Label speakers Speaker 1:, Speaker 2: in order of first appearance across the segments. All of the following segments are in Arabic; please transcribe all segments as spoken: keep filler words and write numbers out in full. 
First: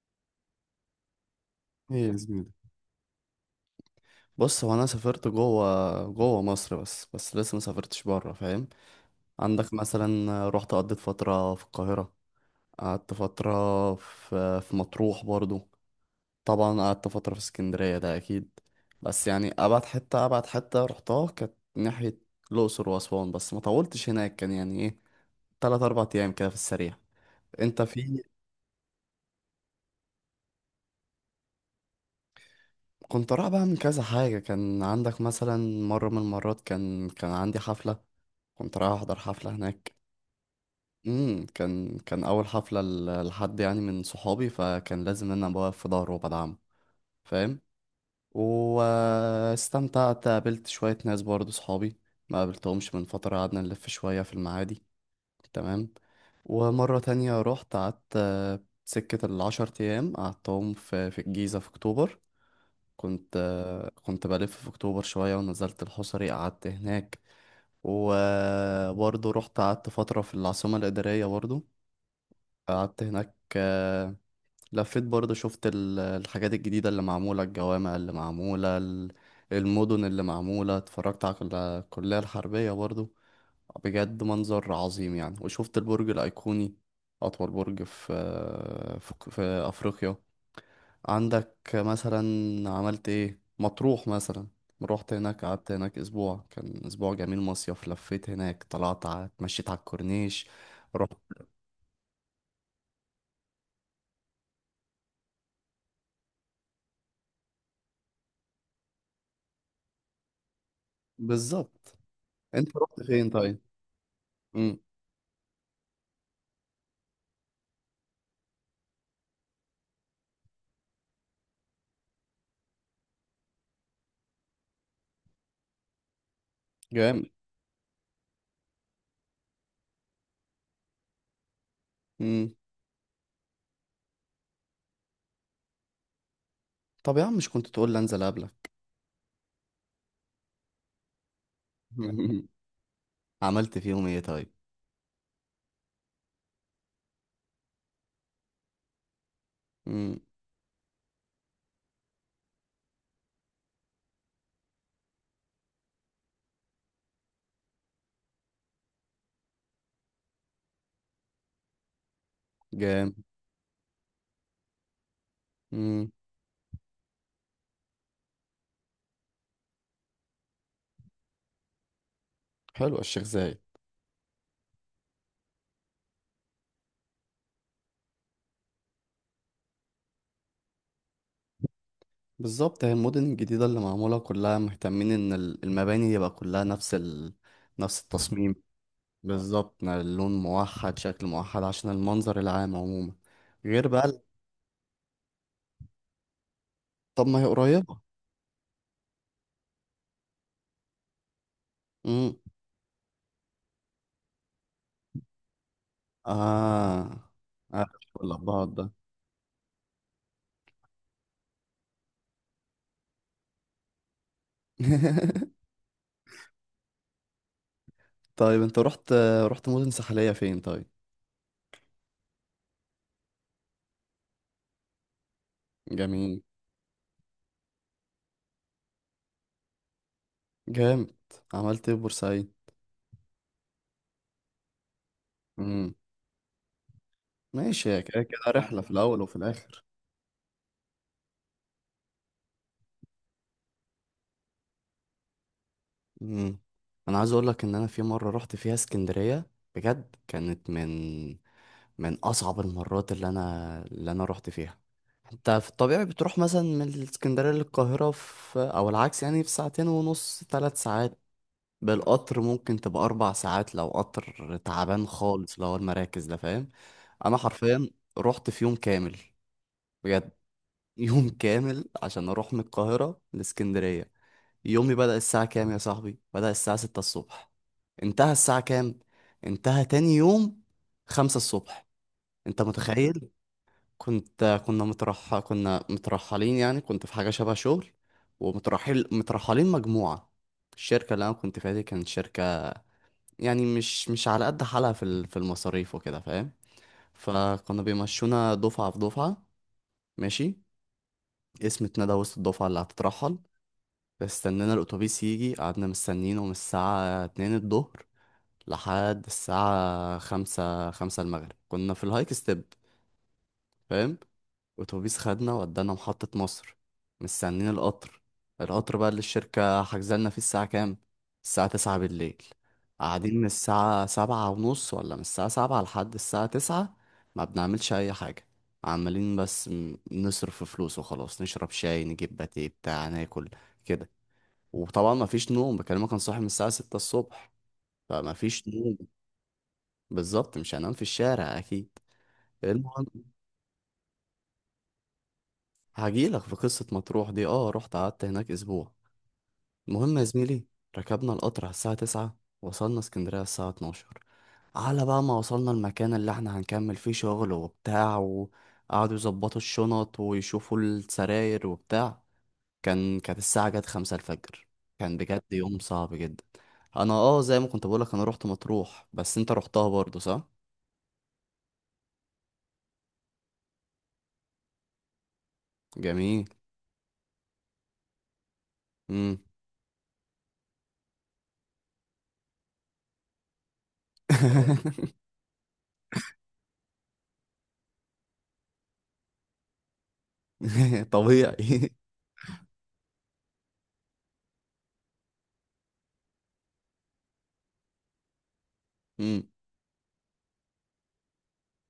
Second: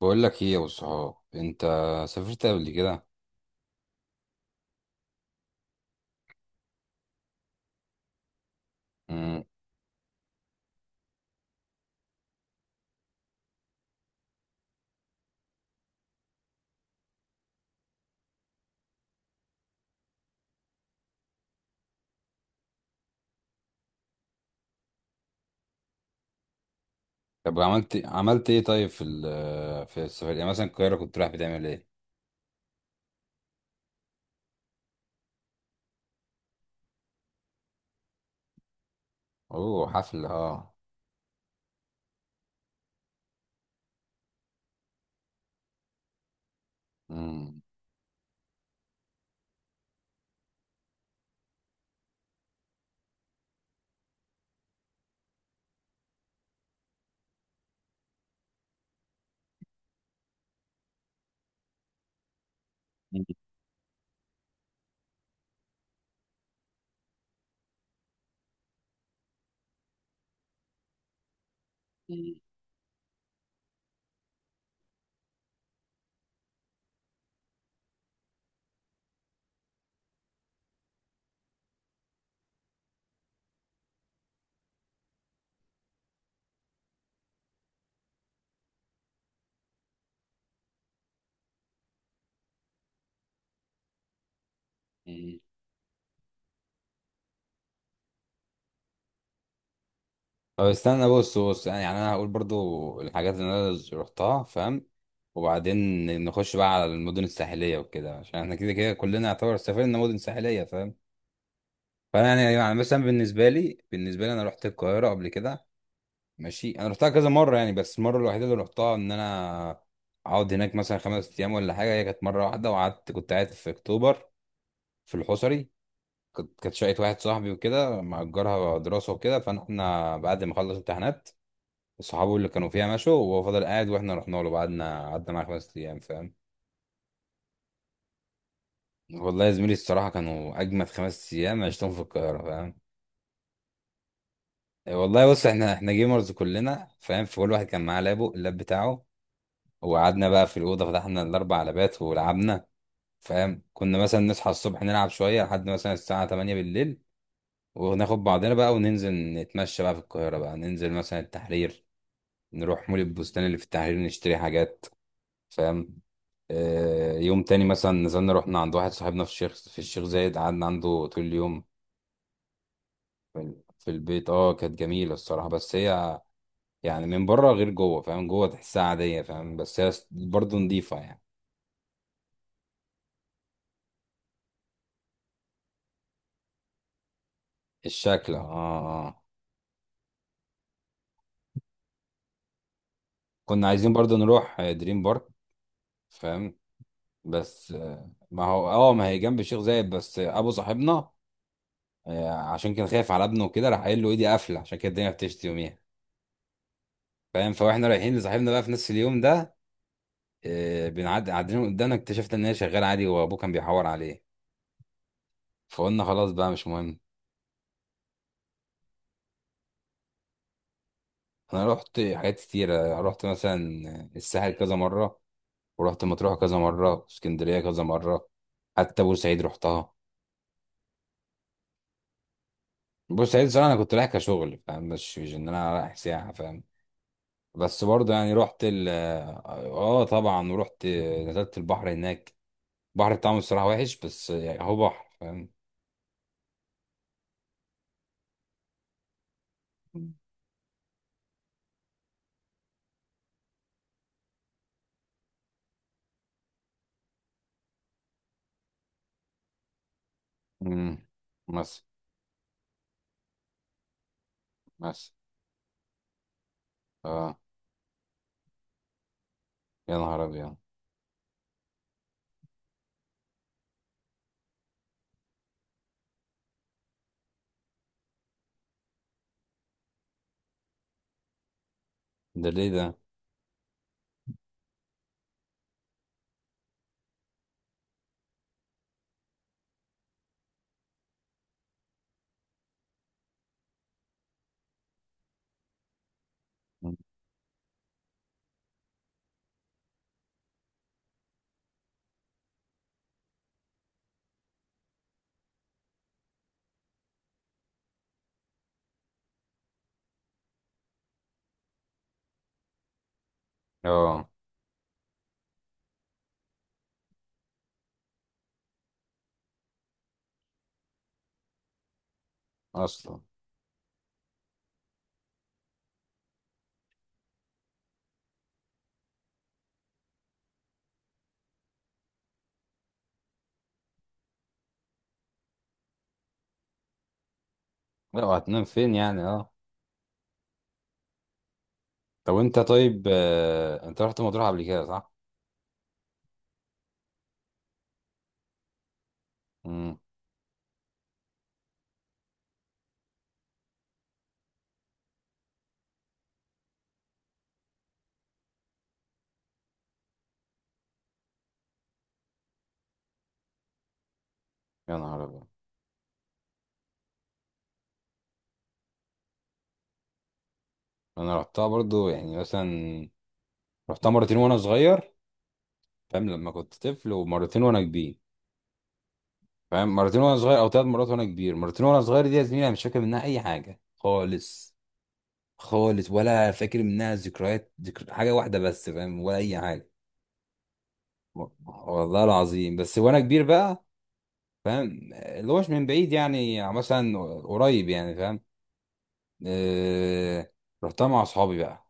Speaker 1: بقول لك ايه يا ابو الصحاب؟ انت
Speaker 2: ايه يا
Speaker 1: سافرت
Speaker 2: زميلي.
Speaker 1: قبل كده؟
Speaker 2: بص، هو انا سافرت جوه، جوه مصر، بس بس لسه ما سافرتش بره، فاهم؟
Speaker 1: امم.
Speaker 2: عندك مثلا رحت قضيت فتره في القاهره. قعدت فتره في في مطروح برضو. طبعا قعدت فتره في اسكندريه ده اكيد. بس يعني ابعد حته ابعد حته رحتها كانت ناحيه الاقصر واسوان، بس ما طولتش هناك، كان يعني ايه، تلات اربع ايام كده في السريع.
Speaker 1: طب
Speaker 2: انت
Speaker 1: عملت
Speaker 2: في
Speaker 1: عملت ايه؟ طيب في ال- في السفر، يعني مثلا القاهره، كنت رايح بتعمل ايه؟
Speaker 2: كنت رايح بقى من كذا حاجه، كان عندك مثلا مره من المرات كان كان عندي حفله، كنت رايح احضر حفله
Speaker 1: اوه،
Speaker 2: هناك.
Speaker 1: حفل، اه.
Speaker 2: امم كان كان اول حفله ل- لحد يعني من صحابي، فكان لازم ان انا بوقف في ظهره وبدعمه، فاهم.
Speaker 1: امم.
Speaker 2: واستمتعت، قابلت شويه ناس برضه صحابي ما قابلتهمش من فتره، قعدنا نلف شويه في المعادي، تمام. ومره تانية رحت قعدت، آه، سكه العشر ايام قعدتهم في في الجيزه في اكتوبر. كنت آه، كنت بلف في اكتوبر شويه ونزلت الحصري قعدت هناك. وبرضه رحت قعدت فترة في العاصمة الإدارية برضه، قعدت هناك. آه، لفيت برضه، شفت ال- الحاجات الجديدة اللي معمولة، الجوامع اللي معمولة ال- المدن اللي معمولة، اتفرجت على كل- الكلية الحربية برضه. بجد منظر عظيم يعني. وشفت البرج الأيقوني، أطول برج في آه، في في أفريقيا. عندك مثلا، عملت ايه مطروح مثلا؟ روحت هناك قعدت هناك اسبوع، كان اسبوع جميل مصيف، لفيت هناك طلعت ع- اتمشيت على الكورنيش.
Speaker 1: طب استنى،
Speaker 2: رحت.
Speaker 1: بص بص. يعني يعني انا هقول برضو الحاجات اللي انا رحتها، فاهم؟ وبعدين نخش بقى على المدن الساحليه وكده، عشان احنا كده كده كلنا يعتبر سافرنا مدن ساحليه، فاهم؟
Speaker 2: بالظبط.
Speaker 1: فانا يعني يعني
Speaker 2: انت رحت
Speaker 1: مثلا،
Speaker 2: فين
Speaker 1: بالنسبه
Speaker 2: طيب؟
Speaker 1: لي بالنسبه لي انا رحت
Speaker 2: امم.
Speaker 1: القاهره قبل كده. ماشي، انا رحتها كذا مره يعني، بس المره الوحيده اللي رحتها ان انا اقعد هناك مثلا خمس ايام ولا حاجه، هي كانت مره واحده، وقعدت، كنت قاعد في اكتوبر، في الحصري. كنت كانت شقه واحد
Speaker 2: جامد.
Speaker 1: صاحبي وكده، مأجرها دراسه وكده، فاحنا بعد ما خلص امتحانات صحابه اللي
Speaker 2: امم.
Speaker 1: كانوا فيها مشوا، وهو فضل قاعد، واحنا رحنا له، قعدنا قعدنا معاه خمس ايام، فاهم؟
Speaker 2: طب يا عم، مش كنت تقول لي انزل قبلك؟
Speaker 1: والله يا زميلي الصراحه كانوا اجمد خمس ايام عشتهم في القاهره، فاهم؟
Speaker 2: عملت فيهم ايه طيب؟
Speaker 1: والله بص، احنا احنا جيمرز كلنا، فاهم؟ فكل واحد كان معاه لابه اللاب بتاعه.
Speaker 2: امم.
Speaker 1: وقعدنا بقى في الأوضة، فتحنا الأربع لبات ولعبنا. فاهم؟ كنا مثلا نصحى الصبح، نلعب شوية لحد مثلا الساعة تمانية بالليل، وناخد بعضنا بقى وننزل نتمشى بقى في القاهرة بقى، ننزل مثلا التحرير، نروح مول
Speaker 2: جامد.
Speaker 1: البستان اللي في التحرير، نشتري حاجات، فاهم؟
Speaker 2: امم.
Speaker 1: آه، يوم تاني مثلا نزلنا، رحنا عند واحد صاحبنا في الشيخ في الشيخ زايد، قعدنا عنده طول اليوم،
Speaker 2: حلو الشيخ
Speaker 1: في
Speaker 2: زايد.
Speaker 1: ال- في البيت. اه كانت جميلة الصراحة، بس هي يعني من بره غير جوه، فاهم؟ جوه تحسها عادية، فاهم؟ بس هي برضه نضيفة يعني،
Speaker 2: بالظبط، هي المدن الجديدة اللي معمولة كلها مهتمين ان ال- المباني يبقى كلها نفس ال... نفس
Speaker 1: الشكل. اه،
Speaker 2: التصميم.
Speaker 1: اه، آه.
Speaker 2: بالظبط، نا- اللون موحد، شكل موحد، عشان المنظر العام عموما.
Speaker 1: كنا
Speaker 2: غير
Speaker 1: عايزين
Speaker 2: بقى
Speaker 1: برضه
Speaker 2: ال-
Speaker 1: نروح آه، دريم بارك، فاهم؟
Speaker 2: طب ما هي
Speaker 1: بس
Speaker 2: قريبة.
Speaker 1: آه، ما هو، اه ما هي جنب الشيخ زايد، بس آه، ابو صاحبنا آه،
Speaker 2: امم.
Speaker 1: عشان كان خايف على ابنه وكده، راح قايل له ايدي قافله، عشان كده الدنيا بتشتي يوميها،
Speaker 2: اه.
Speaker 1: فاهم؟
Speaker 2: اه.
Speaker 1: فاحنا رايحين لصاحبنا بقى
Speaker 2: العباد
Speaker 1: في نفس
Speaker 2: ده.
Speaker 1: اليوم ده، آه، بنعدي قاعدين قدامنا، اكتشفت ان هي شغاله عادي، وابوه كان بيحور عليه. فقلنا خلاص بقى، مش مهم.
Speaker 2: طيب انت رحت، رحت مدن ساحلية فين طيب؟
Speaker 1: انا رحت حاجات كتيره، رحت مثلا الساحل كذا مره، ورحت مطروح
Speaker 2: جميل.
Speaker 1: كذا مره، اسكندريه كذا مره، حتى بورسعيد رحتها.
Speaker 2: جامد. عملت ايه في بورسعيد؟
Speaker 1: بص، عيد الصراحة أنا كنت رايح كشغل، فاهم؟ مش مش إن أنا
Speaker 2: امم.
Speaker 1: رايح سياحة، فاهم؟ بس
Speaker 2: ماشي، هي
Speaker 1: برضه
Speaker 2: كده
Speaker 1: يعني
Speaker 2: كده
Speaker 1: رحت
Speaker 2: رحلة
Speaker 1: ال
Speaker 2: في الأول وفي
Speaker 1: آه
Speaker 2: الآخر.
Speaker 1: آه، طبعا، ورحت نزلت البحر هناك. البحر بتاعهم الصراحة وحش، بس يعني هو بحر، فاهم؟
Speaker 2: امم. أنا عايز أقول لك إن أنا في مرة رحت فيها اسكندرية بجد كانت من من أصعب المرات اللي أنا اللي أنا رحت فيها. أنت في الطبيعي بتروح مثلا من الاسكندرية للقاهرة في أو العكس يعني في ساعتين ونص، ثلاث
Speaker 1: امم.
Speaker 2: ساعات
Speaker 1: مصر.
Speaker 2: بالقطر ممكن تبقى أربع ساعات لو قطر تعبان
Speaker 1: مصر.
Speaker 2: خالص، لو هو المراكز ده فاهم. أنا
Speaker 1: آه.
Speaker 2: حرفيا رحت في يوم كامل،
Speaker 1: يا نهار
Speaker 2: بجد
Speaker 1: أبيض!
Speaker 2: يوم كامل عشان اروح من القاهرة لاسكندرية. يومي بدأ الساعة كام يا صاحبي؟ بدأ الساعة ستة الصبح. انتهى الساعة كام؟ انتهى تاني يوم خمسة الصبح.
Speaker 1: ده
Speaker 2: انت
Speaker 1: ليه ده؟
Speaker 2: متخيل؟ كنت كنا مترح كنا مترحلين يعني، كنت في حاجة شبه شغل. ومترحل مترحلين مجموعة، الشركة اللي انا كنت فيها دي كانت شركة يعني مش مش على قد حالها في ال- في المصاريف وكده فاهم.
Speaker 1: مم.
Speaker 2: فكنا بيمشونا دفعة في دفعة. ماشي. اسم اتندى وسط الدفعة اللي هتترحل، استنينا الأتوبيس يجي، قعدنا مستنينه من الساعة اتنين الظهر لحد الساعة خمسة خمسة المغرب، كنا في الهايك ستيب فاهم.
Speaker 1: آه،
Speaker 2: أتوبيس خدنا ودانا محطة مصر، مستنين القطر. القطر بقى اللي الشركة حجزلنا فيه الساعة كام؟ الساعة تسعة بالليل.
Speaker 1: أصلا.
Speaker 2: قاعدين من الساعة سبعة ونص ولا من الساعة سبعة لحد الساعة تسعة، ما بنعملش أي حاجة، عمالين بس م- نصرف فلوس وخلاص، نشرب شاي، نجيب باتيه بتاع ناكل كده. وطبعا ما فيش نوم، بكلمك انا صاحي من الساعة ستة الصبح،
Speaker 1: لا،
Speaker 2: فما
Speaker 1: وهتنام
Speaker 2: فيش
Speaker 1: فين
Speaker 2: نوم.
Speaker 1: يعني؟ آه.
Speaker 2: بالظبط، مش هنام في الشارع اكيد.
Speaker 1: طب أنت،
Speaker 2: المهم،
Speaker 1: طيب، آه أنت رحت مطروح قبل كده صح؟
Speaker 2: هجيلك في قصة مطروح دي، اه رحت قعدت هناك اسبوع.
Speaker 1: امم.
Speaker 2: المهم يا زميلي، ركبنا القطر على الساعة تسعة، وصلنا اسكندرية على الساعة اتناشر. على بقى ما وصلنا المكان اللي احنا هنكمل فيه شغل وبتاع، وقعدوا يظبطوا الشنط ويشوفوا السراير وبتاع، كان كانت الساعة جت خمسة الفجر.
Speaker 1: يا
Speaker 2: كان
Speaker 1: نهار
Speaker 2: بجد
Speaker 1: أبيض.
Speaker 2: يوم صعب جدا. انا اه زي ما كنت بقولك، انا روحت مطروح، بس انت روحتها برضو صح؟
Speaker 1: أنا رحتها برضه يعني، مثلا رحتها مرتين وأنا صغير، فاهم؟
Speaker 2: جميل.
Speaker 1: لما كنت طفل، ومرتين وانا كبير،
Speaker 2: امم.
Speaker 1: فاهم؟ مرتين وانا صغير او ثلاث مرات وانا كبير. مرتين وانا صغير دي، يا زميلي، انا مش فاكر منها اي حاجه خالص، خالص، ولا فاكر منها ذكريات ذكر حاجه واحده بس، فاهم؟ ولا اي حاجه.
Speaker 2: اه
Speaker 1: و-
Speaker 2: طبيعي.
Speaker 1: والله العظيم. بس وانا كبير بقى، فاهم؟ اللي هوش من بعيد يعني، مثلا قريب يعني، فاهم؟
Speaker 2: امم.
Speaker 1: آه... رحتها مع اصحابي بقى،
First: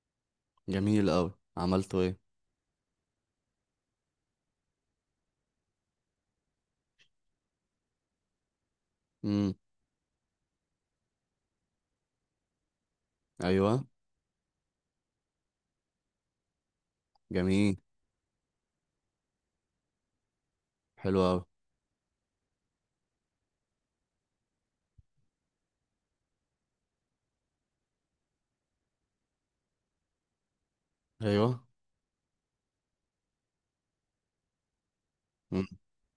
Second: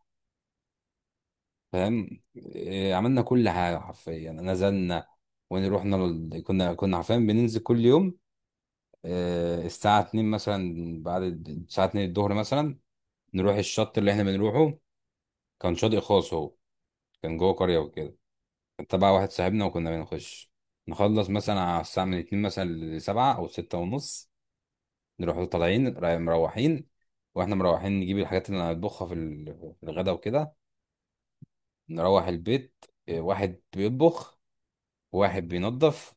Speaker 2: جميل قوي. عملتوا ايه؟
Speaker 1: فاهم؟ آه... عملنا كل حاجه حرفيا، نزلنا. ونروحنا لل... كنا كنا حرفيا بننزل كل يوم
Speaker 2: امم.
Speaker 1: آه، الساعة اتنين مثلا، بعد ال- الساعة اتنين الظهر مثلا، نروح
Speaker 2: ايوه.
Speaker 1: الشط اللي احنا بنروحه. كان شاطئ خاص هو، كان جوه قرية
Speaker 2: جميل.
Speaker 1: وكده، كان تبع واحد صاحبنا، وكنا بنخش
Speaker 2: حلو
Speaker 1: نخلص
Speaker 2: قوي.
Speaker 1: مثلا على الساعة من اتنين مثلا لسبعة أو ستة ونص، نروح طالعين، رايح- مروحين. واحنا مروحين نجيب الحاجات اللي هنطبخها في ال- في الغدا وكده،
Speaker 2: ايوه.
Speaker 1: نروح البيت. آه، واحد بيطبخ، وواحد
Speaker 2: امم.
Speaker 1: بينظف،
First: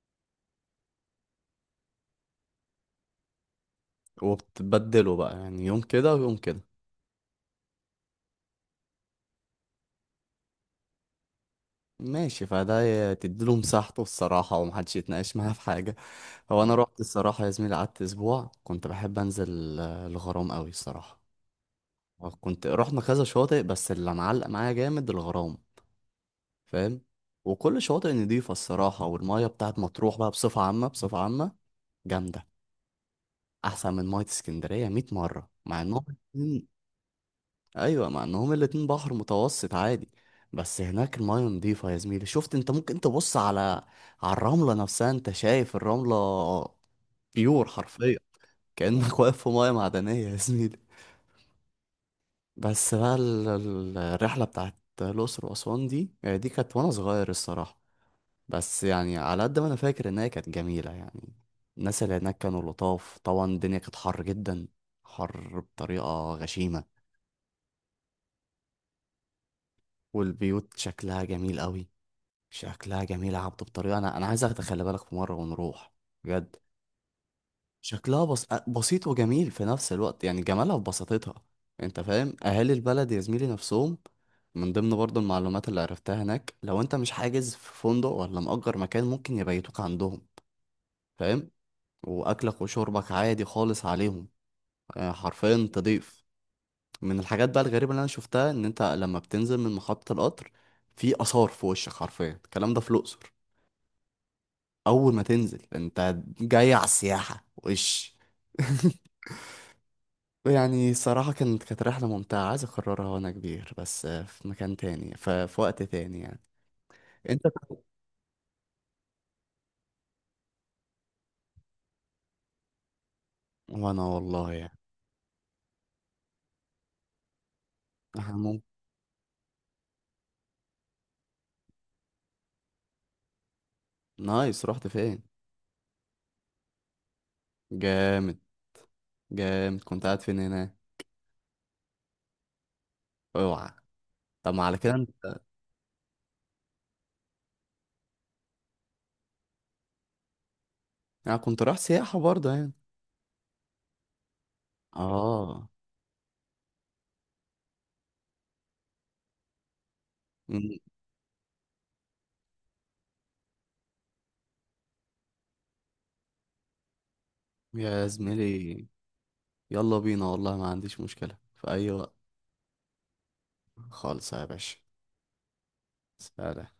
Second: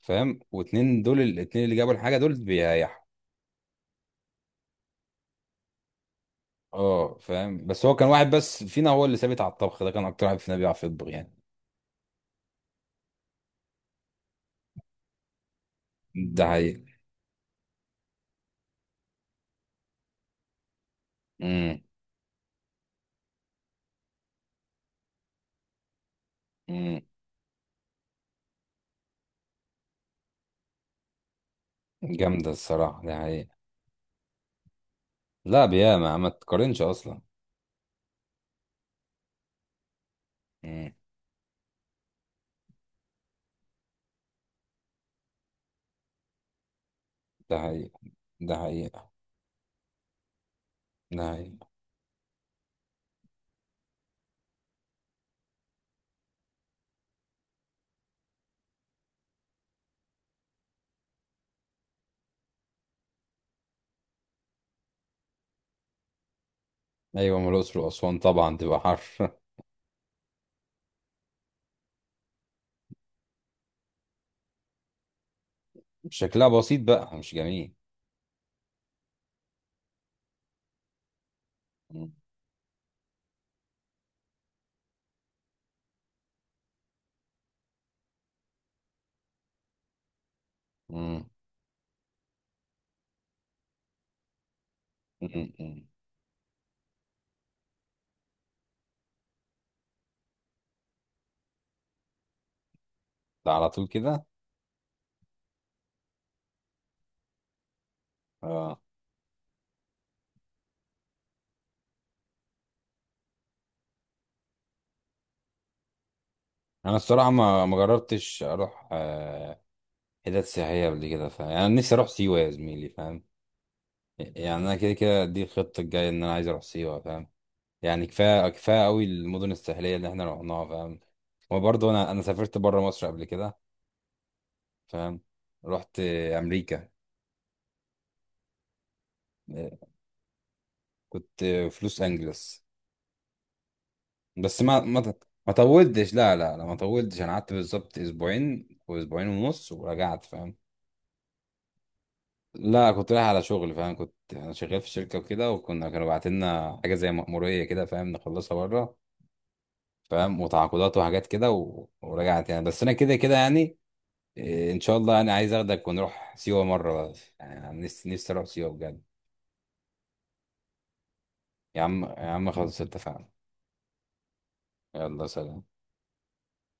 Speaker 1: فاهم؟ واتنين دول، الاتنين اللي جابوا الحاجة دول، بيريحوا.
Speaker 2: وبتبدلوا بقى يعني يوم كده ويوم كده.
Speaker 1: اه، فاهم، بس هو كان واحد بس فينا هو اللي ثابت على الطبخ ده، كان اكتر واحد فينا بيعرف يطبخ يعني.
Speaker 2: ماشي، فده ي- تديله مساحته الصراحة، ومحدش يتناقش معاه في حاجة.
Speaker 1: ده
Speaker 2: هو انا
Speaker 1: حقيقي.
Speaker 2: رحت الصراحة يا زميلي، قعدت اسبوع، كنت بحب انزل، آه، الغرام قوي الصراحة.
Speaker 1: امم.
Speaker 2: آه، كنت رحنا كذا شاطئ، بس اللي معلق معايا جامد الغرام،
Speaker 1: امم.
Speaker 2: فاهم. وكل شاطئ نضيفة الصراحة، والمية بتاعت مطروح بقى بصفة عامة بصفة عامة جامدة
Speaker 1: جامده الصراحه، ده حقيقي.
Speaker 2: أحسن من مية اسكندرية مية مرة
Speaker 1: لا،
Speaker 2: مع إنهم
Speaker 1: بياما، ما
Speaker 2: الاتنين.
Speaker 1: تقارنش اصلا.
Speaker 2: أيوة مع إنهم الاتنين بحر متوسط عادي، بس
Speaker 1: امم.
Speaker 2: هناك المية نضيفة يا زميلي شفت أنت؟ ممكن تبص على، على الرملة نفسها، أنت شايف الرملة؟
Speaker 1: ده
Speaker 2: بيور
Speaker 1: حقيقي.
Speaker 2: حرفيا،
Speaker 1: ده حقيقي.
Speaker 2: كأنك واقف في مية معدنية يا زميلي.
Speaker 1: ده حقيقي.
Speaker 2: بس بقى ال- ال- الرحلة بتاعت الأقصر وأسوان دي، آه، دي كانت وأنا صغير الصراحة، بس يعني على قد ما أنا فاكر إن هي كانت جميلة يعني. الناس اللي هناك كانوا لطاف، طبعا الدنيا كانت حر جدا، حر بطريقة غشيمة.
Speaker 1: ايوه، ما الاقصر واسوان طبعا تبقى حر.
Speaker 2: والبيوت شكلها جميل قوي، شكلها جميل يا عبدو بطريقة. أنا أنا عايز أخدك، خلي بالك في مرة ونروح
Speaker 1: شكلها
Speaker 2: بجد.
Speaker 1: بسيط بقى، مش جميل.
Speaker 2: شكلها بس... بسيط وجميل في نفس الوقت يعني، جمالها في بساطتها. انت
Speaker 1: امم.
Speaker 2: فاهم اهالي البلد يا زميلي نفسهم. من ضمن برضه المعلومات اللي عرفتها هناك، لو انت مش حاجز في فندق ولا مأجر مكان، ممكن يبيتوك عندهم
Speaker 1: امم.
Speaker 2: فاهم، واكلك وشربك عادي خالص عليهم. آه،
Speaker 1: أمم،
Speaker 2: حرفيا
Speaker 1: أمم.
Speaker 2: تضيف. من الحاجات بقى الغريبة اللي انا شفتها، ان انت لما بتنزل من محطة القطر، في آثار في وشك حرفيا، الكلام ده في الأقصر،
Speaker 1: ده على طول كده.
Speaker 2: اول ما تنزل انت جاي على السياحة وش.
Speaker 1: اه.
Speaker 2: يعني صراحة كانت كانت رحلة ممتعة، عايز أكررها وأنا كبير، بس آه، في مكان تاني ف- في وقت تاني يعني.
Speaker 1: انا الصراحه
Speaker 2: أنت.
Speaker 1: ما ما جربتش اروح آه، حتت سياحيه قبل كده، فاهم؟ يعني أنا نفسي اروح سيوه، يا زميلي، فاهم؟
Speaker 2: وأنا والله
Speaker 1: يعني انا
Speaker 2: يعني.
Speaker 1: كده كده دي الخطه الجايه، ان انا عايز اروح سيوه، فاهم؟ يعني
Speaker 2: إحنا
Speaker 1: كفايه
Speaker 2: مم-
Speaker 1: كفايه قوي المدن الساحليه اللي احنا رحناها، فاهم؟ وبرضه انا انا سافرت بره مصر قبل كده،
Speaker 2: نايس، رحت
Speaker 1: فاهم؟
Speaker 2: فين؟
Speaker 1: رحت امريكا.
Speaker 2: جامد. جامد، كنت قاعد فين هنا؟
Speaker 1: كنت في لوس انجلس.
Speaker 2: أوعى. طب
Speaker 1: بس
Speaker 2: ما على
Speaker 1: ما
Speaker 2: كده
Speaker 1: ما
Speaker 2: أنت.
Speaker 1: ما طولتش. لا، لا، لا، ما طولتش، انا قعدت بالظبط اسبوعين، واسبوعين ونص، ورجعت، فاهم؟
Speaker 2: أنا كنت رايح سياحة برضه يعني.
Speaker 1: لا، كنت رايح على شغل، فاهم؟ كنت انا شغال في شركه وكده،
Speaker 2: آه.
Speaker 1: وكنا كانوا باعتين لنا حاجه زي مأموريه كده، فاهم، نخلصها بره، فاهم؟
Speaker 2: مم.
Speaker 1: وتعاقدات وحاجات كده و... ورجعت يعني، بس انا كده كده يعني، إيه، ان شاء الله انا عايز اخدك ونروح سيوه مره. يعني أنا
Speaker 2: يا
Speaker 1: نفسي نفسي اروح سيوه
Speaker 2: زميلي،
Speaker 1: بجد.
Speaker 2: يلا بينا والله ما عنديش مشكلة في
Speaker 1: يا
Speaker 2: أي
Speaker 1: عم،
Speaker 2: وقت.
Speaker 1: يا عم، خلاص اتفقنا.
Speaker 2: خالص يا باشا.
Speaker 1: يلا، سلام.
Speaker 2: سلام.